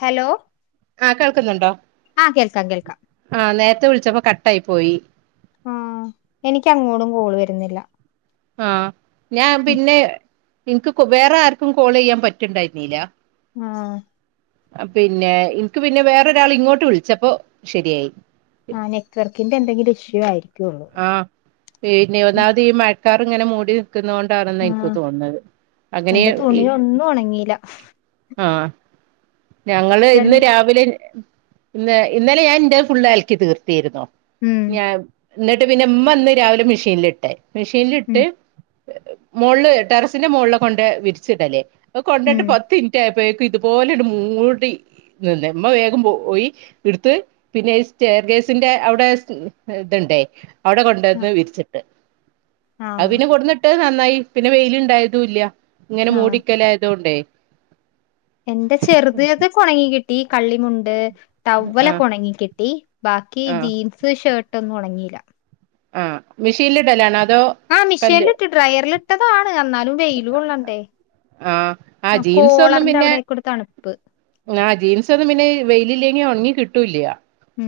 Hello ആഹ് കേൾക്കുന്നുണ്ടോ ആഹ് കേൾക്കാം കേൾക്കാം ആഹ് നേരത്തെ വിളിച്ചപ്പോ കട്ടായി പോയി ആഹ് എനിക്ക് അങ്ങോട് കോൾ വരുന്നില്ല ആഹ് ഞാൻ പിന്നെ ഇൻക്ക് വേറെ ആർക്കും കോളയ്യാൻ പറ്റിണ്ടായന്നില്ല ആഹ് പിന്നെ ഇൻക്ക് പിന്നെ വേറൊരാൾ ഇങ്ങോട്ട് വിളിച്ചപ്പോ ശെരിയായി ആഹ് നെറ്റ്‌വർക്കിന്റെ എന്തെങ്കിലും ഇഷ്യൂ ആയിരിക്കുവുള്ളൂ ആഹ് പിന്നെ ഒന്നാമത് ഈ മഴക്കാർ ഇങ്ങനെ മൂടി ക്കുന്നോണ്ടാണെന്ന് ഇൻക്ക് ആഹ് തോന്നുന്നത് അങ്ങനേ എന്റെ തുണി ഈഹ് ഒന്നും ഉണങ്ങിയില്ല ആഹ് ഞങ്ങള് ഇന്ന് രണ്ട് രാവിലെ ഇന്ന് ഇന്നലെ ഞാൻ എന്റെത് ഫുള്ള് അലക്കി തീർത്തീരുന്നു ഉം ഞാൻ എന്നിട്ട് പിന്നെ ഉമ്മ ഇന്ന് രാവിലെ മെഷീനിലിട്ട് മെഷീനിലിട്ട് ഉം മൊള് ടെറസ്ന്റെ മോള്ലാ കൊണ്ടയി വിര്ച്ചിടൽ പ്പ കൊണ്ടയ്ട്ട് ഉം പത്ത്ൻറ്റ് ആയപ്പോഴേക്കും ഇത്. പോലെണ്ട് മൂടി നിന്ന് മ്മ വേഗം പോയി. ഇട്ത്ത് പിന്നെ സ്റ്റർഗേസിന്റെ അവ്ടെ ഇത്ണ്ടേ. അവ്ടെ ആഹ് കൊണ്ടന്ന് വിരിച്ചിട്ട് ആഹ് അഹ്പിന്നെ കൊട്ന്ന്. ട്ട നന്നായി പിന്നെ വെയിലുണ്ടായതൂല്ല ഇങ്ങനെ ആഹ് മൂടിക്കലായതോണ്ടേ. എന്റെ ചെർതെയത് ക്കെണങ്ങി കിട്ടി കള്ളിമുണ്ട്. ആഹ് ടവ്വലക്കെ ഒണങ്ങി കിട്ടി ബാക്കി ആഹ് ജീൻസ് ഷർട്ട് ഒന്നും ഒണങ്ങില. ആഹ് മിഷീൻൽ ഇടലാണോ അതോ. ആഹ് കല്ല് മിഷീൻൽട്ട് ഡ്രയർൽട്ടതാണ് എന്നാലും വെയിൽ കൊള്ളണ്ടേ. ആഹ് ആഹ് ആ കോളർന്റെ അവ്ടേക്കരു തണപ്പ്. ആ ജീൻസൊന്നും പിന്നെ വെയിലിലെങ്കിൽ ഒണങ്ങി കിട്ടൂല്യ. ഉം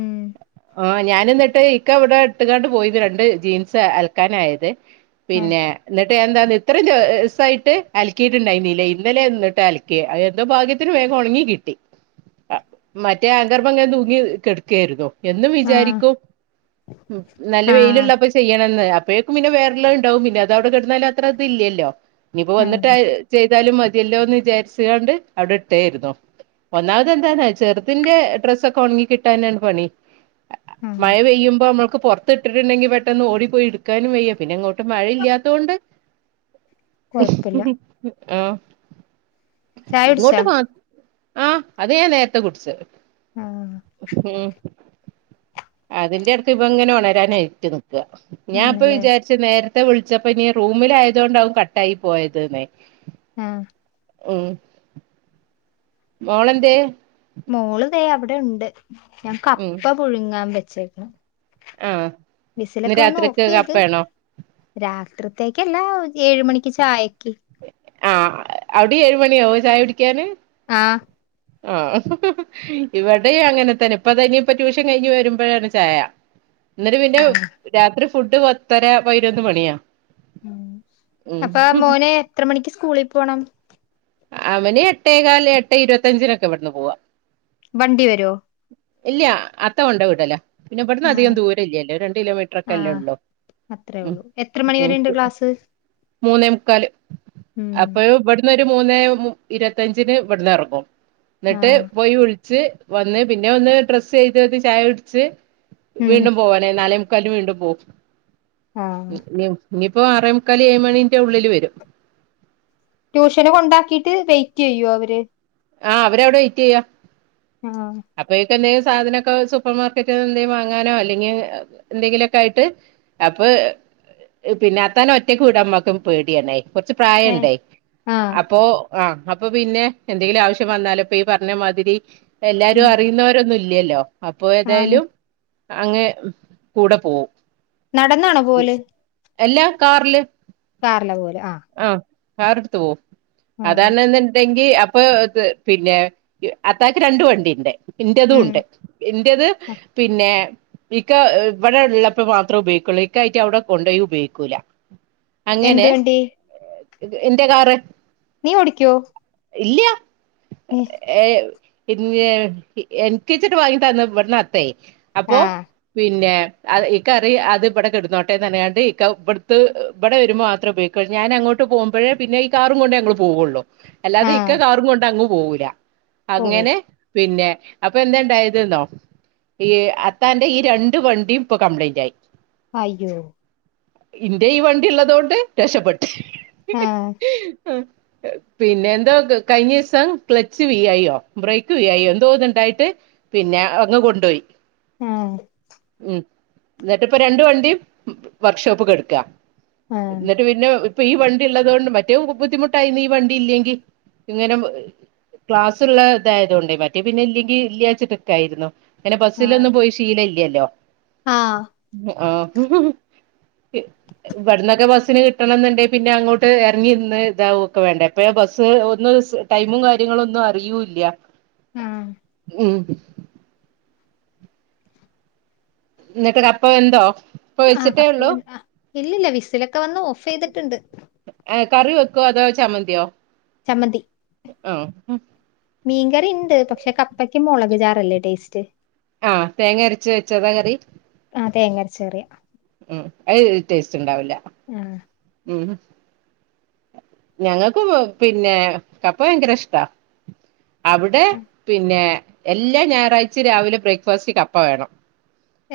ഓ ഞൻന്നട്ട് ഇക്ക ഇവടെ ഇട്ട്കാണ്ട് പോയിന്ന് രണ്ട് ജീൻസെ അൽക്കാനായത് ആഹ് പിന്നേ ഇന്നിട്ട് എന്താത് ഇത്രീം ദിവസായിട്ട് അലക്കീട്ട് ഇണ്ടായ്നില ഇന്നലെ ഇന്നിട്ട് അല ക്യാ അഹ് എന്തോ ഭാഗ്യത്തിന് വേഗം ഒണങ്ങി കിട്ടി അ മറ്റേ ആങ്കർമ്മ ഇങ്ങന തൂങ്ങി കെട് കേർന്നു എന്നും ആഹ് വിചാരിക്കും ഉം നല്ല ആഹ് വെയില്ള്ളപ്പൊ ചി ചെയ്യണന്ന് അപ്പഴേക്കും പിന്നെ വേറെള്ളത്ണ്ടാവും പിന്നെ അതവ്ടെ കെട്ന്നാലും അത്ര ഇതില്ല്യലൊ ഇഞിപ്പൊ ആഹ് വന്ന്ട്ടാ ചെയ്താലും മതിയല്ലോന്ന് വിചാര്ച്ചികാണ്ട് അവ്ടെ ഇട്ടെതെര്ന്നു. ഒന്നാമത് എന്താന്നൊ ചെര്തിന്റേ ഡ്രസ്സൊക്ക ഒണങ്ങികിട്ടി. ട്ടാനാണ് പണി അ അ ആഹ് മഴ പെയ്യുമ്പൊ ഞമ്മൾക്ക് പൊർ ത്തിട്ട്ട്ടിണ്ടെങ്കി പെട്ടെന്ന് ഓടിപ്പോയി ഇട്ക്കാനും വയ്യാ പിന്നെ ഇങ്ങോട്ട് മഴയില്ല്യാതോണ്ട്. കൊഴപ്പില്ല ആഹ് ചായ കുടിച്ചാ ഇങ്ങോട്ട് മാ ആഹ് അത് ഞാ നേര്ത്തെ കുടിച്ച്. ആഹ് ഉം അതിന്റെ എടക്ക്‌ ഇവനിങ്ങനെ ഉണരാനായിറ്റ് ന്നിക്ക ഞാൻ ഇപ്പ ആണല്ലേ വിചാരി ച്ച് നേര്ത്തെ വുളിച്ചപ്പൊ നീ റൂമിലായതോണ്ടാവും കട്ടായി പോയത് ന്നെ ആഹ് ഉം മോളെന്തേ. മോള് ഇതേ അവ്ടെ ഉണ്ട് ഞാൻ ഉം കപ്പ പുഴുങ്ങാൻ വെച്ചേക്ക്ണ് ആഹ് ഇന്ന് വിസിലൊക്കവന്ന് രാത്രിക്ക് ഓഫീത്. കപ്പയാണോ രാത്രിത്തേക്കല്ലാ ഏയ് മണിക്ക് ചായക്ക്. ആഹ് അവ്ടിം ഏയ് മണിആവൊ ചായകുടിക്കാന്. ആഹ് ആഹ് ഇവടയും അങ്ങനെ തന്നെ ഇപ്പത ഇനി ഇപ്പതാ ട്യൂഷൻ കഴിഞ്ഞ് വരുമ്പഴാണ് ചായ. ഇന്നിട്ട് പിന്നെ ആഹ് രാത്രി ഫുഡ്ഡ് പത്തര പതിനൊന്ന് മണിയാ. ഉം ഉം അപ്പ ആഹ് മോന് എത്ര മണിക്ക് സ്കൂളി പോണം. അവന് എട്ടേകാല് എട്ടേ ഇരുപത്തഞ്ചിനൊക്ക ഇവിടുന്ന് പോവ. വണ്ടി വരോ. ഇല്യ അത്ത കൊണ്ട് വിടല. പിന്നെ ആഹ് ഇവിട്ന്നധികം ദൂരല്യല്ലൊ രണ്ട് കിലോമീറ്ററൊക്കല്ലെള്ളു അത്രെള്ളു എത്ര മണിവരേണ്ട് ക്ലാസ്. മൂന്നേ മുക്കാല് ഉം അപ്പയു ഇവ് ട്ട് മൂന്നേ മു ഇരുപത്തഞ്ചിന് ഇവിട്ന്ന് എറങ്ങും ഇന്നിട്ട് ആഹ് പോയി വുൾ ച്ച് വന്ന് പിന്നെ ഒന്ന് ഡ്രസ്സയ്ത് ചായുട്ച്ച് ഉം വീണ്ടും പോവാനായി നാലെമു കാൽന് വീണ്ടും പോവും ആഹ് ഇ ഇനി ഇനിപ്പോ ആറേമുക്കാല് ഏയ് മണിന്റെ ഉള്ളില് വരും. ട്യൂഷന് കൊണ്ടാക്കീട്ട് വെയ്റ്റിയ്യോ അവര്. ആഹ് അവരവ്ടെ വെയ്റ്റിയ്യ. ആഹ് അപ്പയേക്ക് എന്തെങ്കിലും സാധനൊക്കെ സൂപ്പർ മാർക്കറ്റിൽ നിന്ന് എന്തേലും വാങ്ങാനോ അല്ലെങ്കി എന്തെങ്കിലൊക്ക ആയിട്ട് അപ്പോ പിന്ന അത്താനെ ഒറ്റക്ക് വിടാൻ ഉമ്മാക്ക് പേടിയാണെ കൊർച്ച് ഏഹ് പ്രായണ്ടെയ് ആഹ് അപ്പോ ആഹ് അപ്പൊ പിന്നെ എന്തെങ്കിലും ആവശ്യം വന്നാലപ്പൊ ഈ പറഞ്ഞമാതിരി എല്ലാരും ഉം അറിയുന്നവരൊന്നും ഇല്ലല്ലോ അപ്പൊ ആഹ് ഏതായാലും അങ്ങനെ കൂടെ പോവും നടന്നാണോ പോവല് എല്ലാ കാറില് കാറില പോവല് ആഹ് ആഹ് കാറ്‌ട്ത്തു പോവും ആഹ് അതാണ്ന്ന്ണ്ടെ ങ്കി അപ്പൊ പിന്നെ അത്താക്ക് രണ്ടു വണ്ടിണ്ട് ഇന്റതും ഉം ഉണ്ട് ഇന്റത് ആ. പിന്നെ ഇക്ക ഇവടെ ഉള്ളപ്പോ മാത്രം ഉപയോഗിക്കുള്ളൂ ഇക്ക ആയിട്ട് അവിടെ കൊണ്ടോയി ഉപയോഗിക്കൂല എന്ത് അങ്ങനെ വണ്ടി എന്റെ കാറ് നീ ഓടിക്കോ ഇല്ല്യ ഉം ഏഹ് പിന്നെ എൻക്ക്ച്ചിട്ട് വാങ്ങിതന്ന് ഇവിട്ന്ന് അത്തേ അപ്പോ ആഹ് പിന്നെ ഇക്കറിയും അത് ഇവ്ടെ കെട്ന്നോട്ടെർഞ്ഞ്കാണ്ട് ഇക്ക ഇവിടുത്തത് ഇവടെ വരുമ്പോ മാത്രം ഉപയോഗി ക്കാ ഞാൻ അങ്ങോട്ട് പോകുമ്പഴേ പിന്നെ ഈ കാറും കൊണ്ട് ങ്ങങ്ങള് പോവുള്ളൂ അല്ലാതെ ഇക്ക ആഹ് കാറും കൊണ്ട് അങ്ങ് പോവൂല ഓ അങ്ങനെ പിന്നെ അപ്പൊ എന്തേ ഇണ്ടായത് ന്നോ ഈ അത്താന്റെ ഈ രണ്ടു വണ്ടിം ഇപ്പൊ കംപ്ലൈന്റ് ആയി അയ്യോ ഇന്റെ ഈ വണ്ടി ഇള്ളതോണ്ട് രക്ഷപ്പെട്ട് ആഹ് ആഹ് പിന്നെ എന്തോ കയിഞ്ഞീസം ക്ലച്ച് വീയായോ ബ്രേക്ക് വീയായോ എന്തോന്ന് ഇണ്ടായിട്ട് പിന്നെ അങ്ങ് കൊണ്ടോയി ആഹ് ഉം ഇന്നട്ട് ഇപ്പ രണ്ട് വണ്ടിം വർക്ക്ഷോപ്പ് കെട്ക്കാ ഏഹ് പിന്നെ ഇപ്പൊ ഈ വണ്ടി ഉള്ളതോണ്ട് മറ്റേ ബുദ്ധിമുട്ടായിന്ന് ഈ വണ്ടി ഇല്ലെങ്കിൽ ഇങ്ങനെ ക്ലാസ്ള്ള ഇതായതൊണ്ടേ മറ്റേ പിന്നെ ഇല്ലെങ്കിൽ ഇല്ലാച്ചിട്ട് നിക്കായിരുന്നു ഇങ്ങനെ ആഹ് ബസ്സിലൊന്നും പോയി ശീല ഇല്ലല്ലോ ആഹ് ആഹ് ഇവട്ന്നൊക്കെ ബസ് സ്ന് കിട്ടണന്നുണ്ടെ പിന്നെ അങ്ങോട്ട് ഇറങ്ങിന്ന് ഇതാവൊക്കെ വേണ്ടേ എപ്പഴാ ബസ് ഒന്ന് ടൈമും കാര്യങ്ങളും ഒന്നും അറിയൂല്ല്യ ആഹ് ഉം ഇന്നിട്ട് കപ്പ വെന്തോ ഇപ്പൊ ആഹ് വെച്ചിട്ടേ കപ്പ ഉള്ളൂ വെ ഇല്ലില്ല വിസിലൊക്കെ വന്ന് ഓഫ് ചെയ്തിട്ടുണ്ട് ഏഹ് കറി വെക്കോ അതോ ചമ്മന്തിയോ ചമ്മന്തി ആഹ് മീൻ കറി ഇണ്ട് പക്ഷെ കപ്പയ്ക്ക് മുളക് ചാറല്ലേ ടേസ്റ്റ് ആഹ് തേങ്ങ അരച്ച് വെച്ചതാ കറി ആഹ് തേങ്ങര്ച്ച കറിയ ഉം അത് ടേസ്റ്റ് ഇണ്ടാവൂല്ല ആഹ് ഉം ഞങ്ങക്കും പിന്നെ കപ്പ ഭയങ്കര ഇഷ്ടാ അവ്ടെ പിന്നെ എല്ലാ ഞായറാഴ്ച രാവിലെ ബ്രേക്ക്ഫാസ്റ്റ്ന് കപ്പ വേണം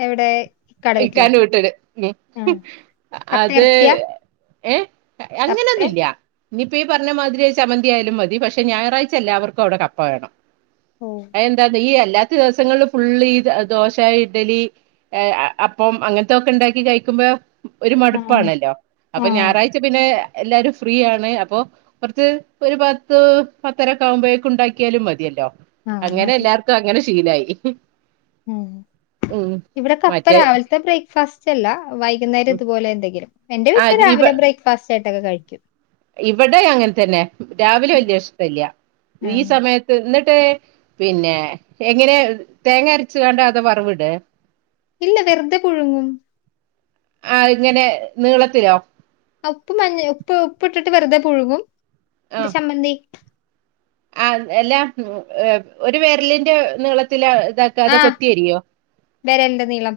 എവിടെ ഇക്കാടെ വീട്ടിലാ ഇക്കാന്റെ വീട്ടില് ആഹ് കപ്പ അത് ഇറച്ചിയാ ഏഹ് അങ്ങനെ ഒന്നും കപ്പേം ഇല്ല്യ ഇനിയിപ്പോ ഈ പറഞ്ഞ മാതിരി ചമന്തിയാലും മതി പക്ഷെ ഞായറാഴ്ച എല്ലാവർക്കും അവിടെ കപ്പ വേണം ഉം എന്താത് ഈ അല്ലാത്ത ദിവസങ്ങളിൽ ഫുള് ഈ ദോശ ഇഡലി ഏഹ് അപ്പം അങ്ങനത്തൊക്കെ ഉണ്ടാക്കി കഴിക്കുമ്പോ ഒരു ആഹ് മടുപ്പാണല്ലോ അപ്പൊ ആഹ് ഞായറാഴ്ച പിന്നെ എല്ലാരും ഫ്രീ ആണ് അപ്പൊ കുറച്ച് ഒരു പത്ത് പത്തരക്കെ ആകുമ്പോഴേക്ക് ഉണ്ടാക്കിയാലും മതിയല്ലോ ആഹ് അങ്ങനെ മതി എല്ലാർക്കും അങ്ങനെ ശീലായി ഉം ഉം ഇവിടെ കപ്പ മറ്റേ രാവിലത്തെ ബ്രേക്ക്ഫാസ്റ്റ് അല്ല വൈകുന്നേരം ഉം. ഇതുപോലെ എന്തെങ്കിലും എന്റെ ആ വീട്ടില് ഈ രാവിലെ പ- ബ്രേക്ക്ഫാസ്റ്റ് ആയിട്ടൊക്കെ കഴിക്കും ഇവിടെ അങ്ങനെ തന്നെ രാവിലെ വല്യഷ്ട്ടല്ല ഈ ഉം. സമയത്ത് എന്നിട്ട് പിന്നെ എങ്ങനെ തേങ്ങ അരച്ചുകണ്ട അതൊ വറവിടെ ഇല്ല വെറുതെ പുഴുങ്ങും ആഹ് ഇങ്ങനെ നീളത്തിലോ ഉപ്പ് മഞ്ഞ ഉപ്പ് ഉപ്പ് ഇട്ടിട്ട് വെറുതെ പുഴുങ്ങും ന്നിട്ട് ചമ്മന്തി ആഹ് അല്ലാ ഒരു വിരലിന്റെ നീളത്തില് ഇതാക്ക അതൊ കൊത്തിയരിയോ വെരൽന്റെ നീളം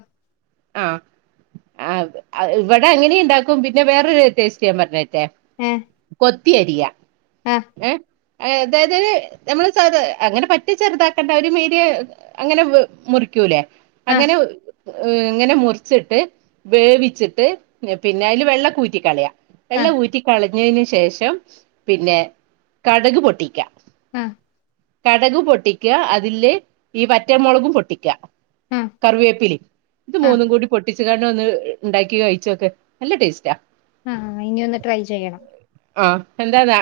ആഹ് ആ ഇവിടെ അങ്ങനെ ഉണ്ടാക്കും പിന്നെ വേറൊരു ടേസ്റ്റ് ഞാൻ പറഞ്ഞേരട്ടെ ഏഹ് കൊത്തിയരിയ ഏഹ് അതായത് നമ്മള് സാദാ അങ്ങനെ പറ്റെ ചെറുതാക്കേണ്ട ഒരു മീഡിയ അങ്ങനെ വേ മുറിക്കൂലേ ആ അങ്ങനെ ഇങ്ങനെ മുറിച്ചിട്ട് വേവിച്ചിട്ട് പിന്നെ അതില് വെള്ളൊക്കെ ഊറ്റിക്കളയാ ആ വെള്ളം ഊറ്റി കളഞ്ഞതിന് ശേഷം പിന്നെ കടുക് പൊട്ടിക്കാ ആഹ് കടുകും പൊട്ടിക്ക അതില് ഈ വറ്റൽമുളകും പൊട്ടിക്ക ആ കറിവേപ്പിലിം ഇത് ആ മൂന്നും കൂടി പൊട്ടി കാണ്ട് ഒന്ന് ഉണ്ടാക്കി കഴിച്ചോക്ക് നല്ല ടേസ്റ്റാ ആഹ് ഇനി ഒന്ന് ട്രൈ ചെയ്യണം ആഹ് എന്താ താ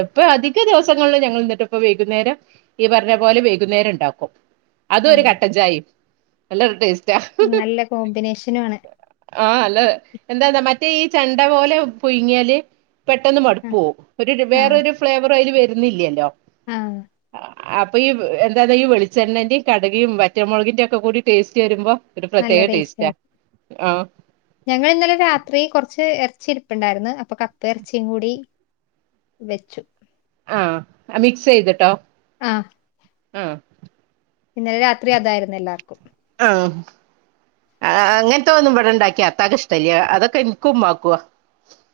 ഇപ്പ അധിക ദിവസങ്ങളിൽ ഞങ്ങൾ ഇന്നിട്ട് ഇപ്പ വൈകുന്നേരം ഈ പറഞ്ഞ പോലെ വൈകുന്നേരം ണ്ടാക്കും അതും ആ ഒരു കട്ടഞ്ചായയും നല്ലൊരു ടേസ്റ്റാ നല്ല കോമ്പിനേഷനും ആണ് ആഹ് അല്ല എന്താന്നാ മറ്റേ ഈ ചെണ്ട പോലെ പുഴുങ്ങിയാല് പെട്ടെന്ന് ആ മടുപ്പവും ഒരു ആ വേറൊരു ഫ്ലേവർ അതിൽ വരുന്നില്ലല്ലോ ആഹ് ആ, അപ്പൊ ഈ എന്താ ഈ വെളിച്ചെണ്ണന്റെയും കടുകും വറ്റമുളകിന്റെ ഒക്കെ കൂടി ടേസ്റ്റ് വരുമ്പോ ഒരു നല്ല പ്രത്യേക ടേസ്റ്റ് ടേസ്റ്റാ ആയിരിക്കും ആഹ് ഞങ്ങൾ ഇന്നലെ രാത്രി കുറച്ച് ഇറച്ചി ഇരിപ്പ്ണ്ടായിരുന്നു അപ്പൊ കപ്പ ഇറച്ചിയും കൂടി വെച്ചു ആഹ് അഹ് മിക്സ് ചെയ്തിട്ടോ ആഹ് ആഹ് ഇന്നലെ രാത്രി അതായിരുന്നു എല്ലാവർക്കും ആഹ് ആ അങ്ങനത്തൊന്നും ഇവിടെണ്ടാക്കിയ അത്താകിഷ്ടല്ല്യ അതൊക്കെ എനക്കുമ്മാക്കുവാ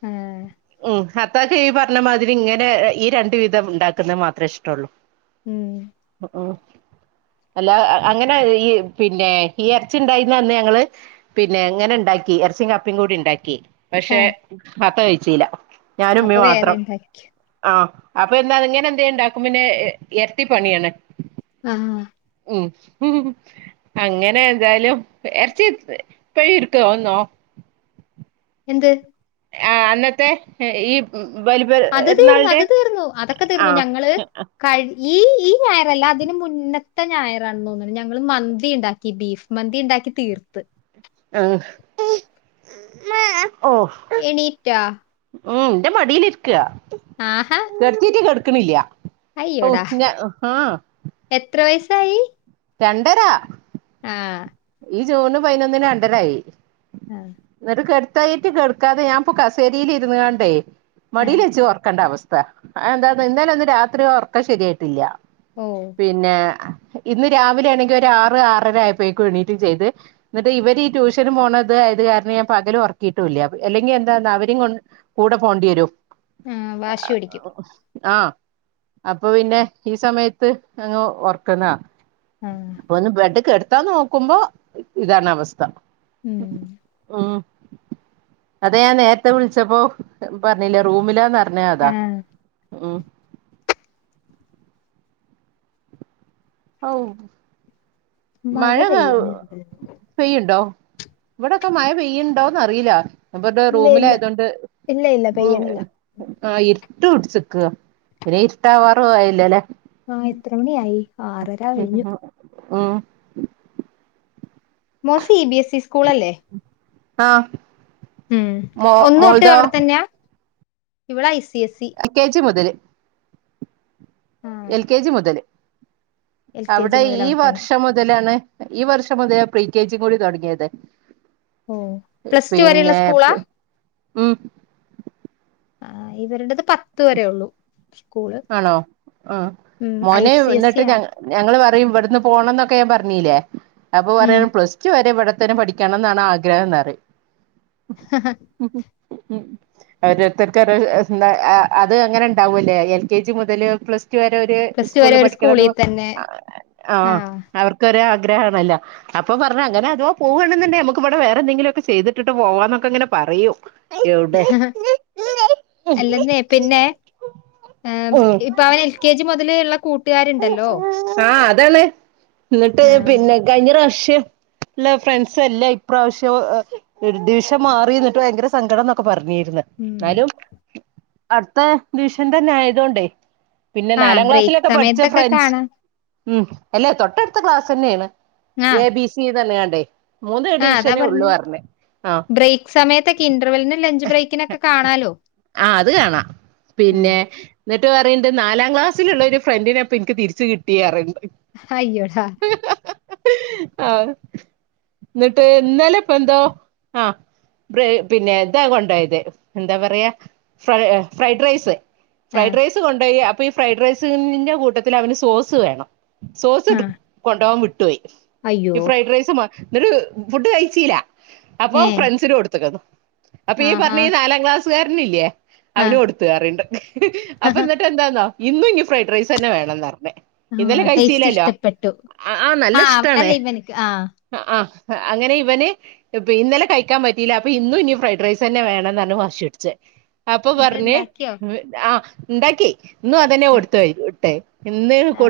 ആഹ് ഉം ഹത്താക് ഈ പറഞ്ഞ മാതിരി ഇങ്ങനെ ഈ രണ്ടു വിധം ഉണ്ടാക്കുന്നത് മാത്രേ ഇഷ്ടള്ളു ഉം ഉം അല്ലാ അങ്ങനെ ഈ പിന്നെ ഈ എർച്ചി ണ്ടായ്ന്ന അന്ന് ഞങ്ങള് പിന്നെ ങ്ങനെ ണ്ടാക്കി എർച്ചിം കപ്പേം കൂടി ണ്ടാക്കി. പക്ഷെ ആഹ് വാപ്പ കഴിചീല. ഞാനും അപ്പൊ മ്മീം വേറെ മാത്രം ഇണ്ടാക്കി ആ അപ്പൊ പിന്നെ ഇങ്ങനെ എന്തേ ണ്ടാക്കും പിന്നെ എര്ട്ടിപ്പണിയാണ്. ആഹ് ഉം അങ്ങനെ എതായാലും എർച്ചി ഇപ്പഴും [unintelligible] എന്ത്? ആ അന്നത്തെ ഈ ബലി അത് തീർന്നു പെരുന്നാളിന്റെ ആ. കഴിഞ് ഈ ഈ ഞായർ അല്ല അതിന് മുന്നത്തെ ഞായറാണന്ന് തോന്ന്ണ് ഞങ്ങള് മന്തി ണ്ടാക്കി ബീഫ് മന്തി ണ്ടാക്കി തീർത്ത്. [unintelligible] എണീറ്റോ? ഓ ഇന്റെ മടീല് ര്ക്കാ ആഹാ കെട്ത്തീറ്റ് കെട്ക്ക്ണില്ല്യാ ഓ അയ്യോടാ ങ്ക ആ എത്ര വയസ്സായീ? രണ്ടരാ ആഹ് ഈ ജൂണ് പയ്നൊന്നിന് രണ്ടരായി. ആഹ് ന്നിട്ട് കെട്ത്തയ്റ്റ് കെട്ക്കാതെ ഞാൻപ്പോ കസേരീല് ഇര്ന്ന്കാണ്ടേയ് ആഹ് മടീലെച്ച് ഒർക്കണ്ട അവസ് ത്താ അത് എന്താന്നോ ഇന്നലെ ഒന്നും രാത്രി ഒർക്കം ശരിയായ്ട്ടില്ല്യ ഓ പിന്നേ ഇന്ന് രാവിലെ ആണെങ്കി ഒരു ആറ് ആറര ആയപ്പഴേക്കും എണീറ്റും ചെയ്ത് എന്നിട്ട് ഇവര് ഈ ട്യൂഷന് പോണത് ആയത് കാര്ണം ഞാൻ പകലും ഒർക്കിയിട്ടും ഇല്ല്യാ അല്ലെങ്കി എന്താന്നാ അവരിം കൊണ്ട് കൂടെ പോണ്ടി വരും. ആഹ് വാശി പിടിക്കും ആ അപ്പൊ പിന്നെ ഈ സമയത്ത് അങ്ങ് ഒർക്ക്ന്നതാ. ആഹ് അപ്പൊ ഒന്ന് ബെഡ് കെടത്താൻ നോക്കുമ്പോ ഇതാണ് അവസ്ഥ. ഉം ഉം അതെ ഞാൻ നേര്ത്തെ വിൾച്ചപ്പോ പർഞ്ഞില്ലേ റൂമിലാന്നർ പർഞ്ഞേ അതാ ആഹ് ഉം. മഴ [unintelligible] പെയ്യണുണ്ട് പെയ്യ്ണ്ടോ ഇവിടൊക്കെ മഴ പെയ്യ്ണ്ടോന്ന് അറിയില്ല. ഇവടെ ഇല്ല ഇല്ല റൂമിലായ്തോണ്ട് ഇല്ല ഇല്ല ഉം പെയ്യണില്ല ആ ഇര്ട്ട് പുട്ച്ച്ക്കാ പിന്നെ ഇരുട്ടാവാറു ആയില്ല ലേ ആ എത്ര മണിയായി? ആറര കഴിഞ്ഞു [unintelligible] മോൻ C B S E school അല്ലേ? ആഹ് ഉം. ഒന്ന്തെട്ട് അവ്ടെ തന്നെയാ? ഇവ്ടെ I C S C L K G മുതല് ആഹ് എൽ കെ ജി മുതല് എൽ കെ ജി അവ്ടെ മുതൽ ഈ അവിടെ തന്നെ വർഷം മുത് മുതലാണ് ഈ വർഷം മുതലാണ് പ്രീകേജി കൂടി താെട്ങ്ങേത് ഓ പ്ലസ് ടു വരെയുള്ള പിന്നെ സ്കൂളാ ഉം ആഹ് ഇവരുടത് പത്ത് വരേ ഒള്ളൂ ആണോ ആഹ് ഉം ഐ മോനെ സി എസ് ഇ ഇന്നട്ട് ഞ ആണ് ഞങ്ങള് പറയും ഇവട്ന്ന് പോണംന്നൊക്കെ ഞാൻ പറഞ്ഞീല്ലേ അപ്പൊ ഉം പറയ പ്ലസ് സ്ടു വരെ ഇവടെ തന്നെ പഠിക്കണം ന്നാണ് ആഗ്രഹം ന്നറയിം ഹ ഹ ഓരോരുത്തർക്ക് ഓരോ എന്താ അ അത് അങ്ങനെ ഇണ്ടാവൂലേ എൽ കെ ജി മുതൽ പ്ലസ് ടു വരെ ഒര് പ്ലസ് ടു വരെ സ്കൂളിൽ ഒരു പഠിക്കണംന്ന് തന്നെ ആഹ് അവർക്ക് ക്കൊരാഗ്രഹാണല്ലോ അപ്പൊ പർഞ്ഞു അങ്ങനെ അഥവാ പോവണ്ന്ന്ണ്ടേ നമക്ക് ഇവടെ വേറെ എന്തെങ്കിലൊക്കെ ചെയ്തിട്ട് പോവാന്നക്കെങ്ങനെ പറയും എവിടെ അല്ലെന്നേ പിന്നെ ആഹ് ഉം ഇപ്പഅവന്എൽ കെ ജി മുതല്ള്ള കൂട്ടുകാര്ണ്ടല്ലോ ആഹ് അതാണ് ഇന്നട്ട് ആഹ് പിന്നെ കഴിഞ്ഞ പ്രാവ്ശ്യം ഇല്ല ഫ്രണ്ട്സല്ല ഇപ്രാവശ്യം ഡിവിഷൻ മാറി ഇന്നട്ട് ഭയങ്കര സങ്കടംന്നൊക്കെ പറഞ്ഞീര്ന്ന് ഉം ന്നാലും അട്ത്ത ഡിവിഷൻ തന്നെ ആയതോണ്ടേ പിന്നെ ആഹ് നാലാം ബ്രേക്ക് ക്ലാസ്സിലൊക്കെ പഠിച്ച സമയത്തൊക്കെ ഫ്രണ്ട്സ് കാണാ ഉം അല്ല തൊട്ടട്ത്ത ക്ലാസന്നേണ് എ ആഹ് ബി സി ന്നർഞ്ഞ് കാണ്ടേ ആഹ് അതാ പർഞ്ഞേ ആഹ് ബ്രേക്ക് സമയത്തൊക്കെ ഇന്റർവെലിനും ലഞ്ച് ബ്രേക്കിനൊക്കെ കാണാലോ ആഹ് അത് കാണാ പിന്നെ ആഹ് ന്നട്ട് പറീണ്ട് നാലാം ക്ലാസ്സില്ള്ള ഒരു ഫ്രണ്ടിനെ ഇപ്പ ഇൻക്ക് തിരിച്ച് കിട്ടി അറീണ്ട് ഹയ്യോടാ ഇന്നട്ട് ഇന്നലെ ഇപ്പന്തോ ആഹ് ഫ്രയ് പിന്നെ ഇതാ കൊണ്ടയ്ത് എന്താ പറയാ ഫ്രൈ ഫ്രൈഡ് റൈസ് ആഹ് ഫ്രൈഡ് റൈസ് കൊണ്ടാേയി അപ്പ ഈ ഫ്രൈഡ് റൈസിന്റെ കൂട്ടത്തില് അവന് സോസ് വേണം സോസ് ആ ട് കൊണ്ടാേവാൻ വിട്ടോയി അയ്യോ! ഈ ഫ്രൈഡ് റൈസ് മ ന്നട് ഫുഡ് കഴിച്ചീല്ല അപ്പൊ ഏ ഫ്രണ്ട്സിന് കൊടുത്ത് ക്കത് അപ്പൊ ഈ ആഹാ! പർഞ്ഞ ഈ നാലാം ക്ലാസ് കാരന് ഇല്ലേ ആ. അവന് കൊടുത്തു അറീണ്ട് അപ്പൊ ഹഹ. ന്നട്ട് എന്താന്നോ ഇന്നും ഇനി ഫ്രൈഡ് റൈസ് തന്നെ വേണംന്നർഞ്ഞ് ആ ഇന്നെലെ ടേസ്റ്റ് കഴിച്ചീല്ലല്ലോ ഇഷ്ടപ്പെട്ടു. ആഹ് ആഹ് നല്ല ആ ഇഷ്ട്ടാണ് അല്ല ഇവനിക്ക്. ആ. അഹ്ആഹ് അങ്ങനെ ഇവന് ഇപ്പൊ ഇന്നലെ കഴിക്കാൻ പറ്റീല്ല അപ്പൊ ഇന്നും ഇനി ഫ്രൈഡ് റൈസ് തന്നെ വേണം ന്നർഞ്ഞ് വാശുട്ച്ചാ അപ്പൊ എന്നിട്ട് പർഞ്ഞ് ഇണ്ടാക്കിയോ? ആഹ് ഇണ്ടാക്കി ഇന്നും അതന്നെ ആ. കൊടുത്താെയ് ഇട്ടെ ഇന്ന് ആ. കൊട്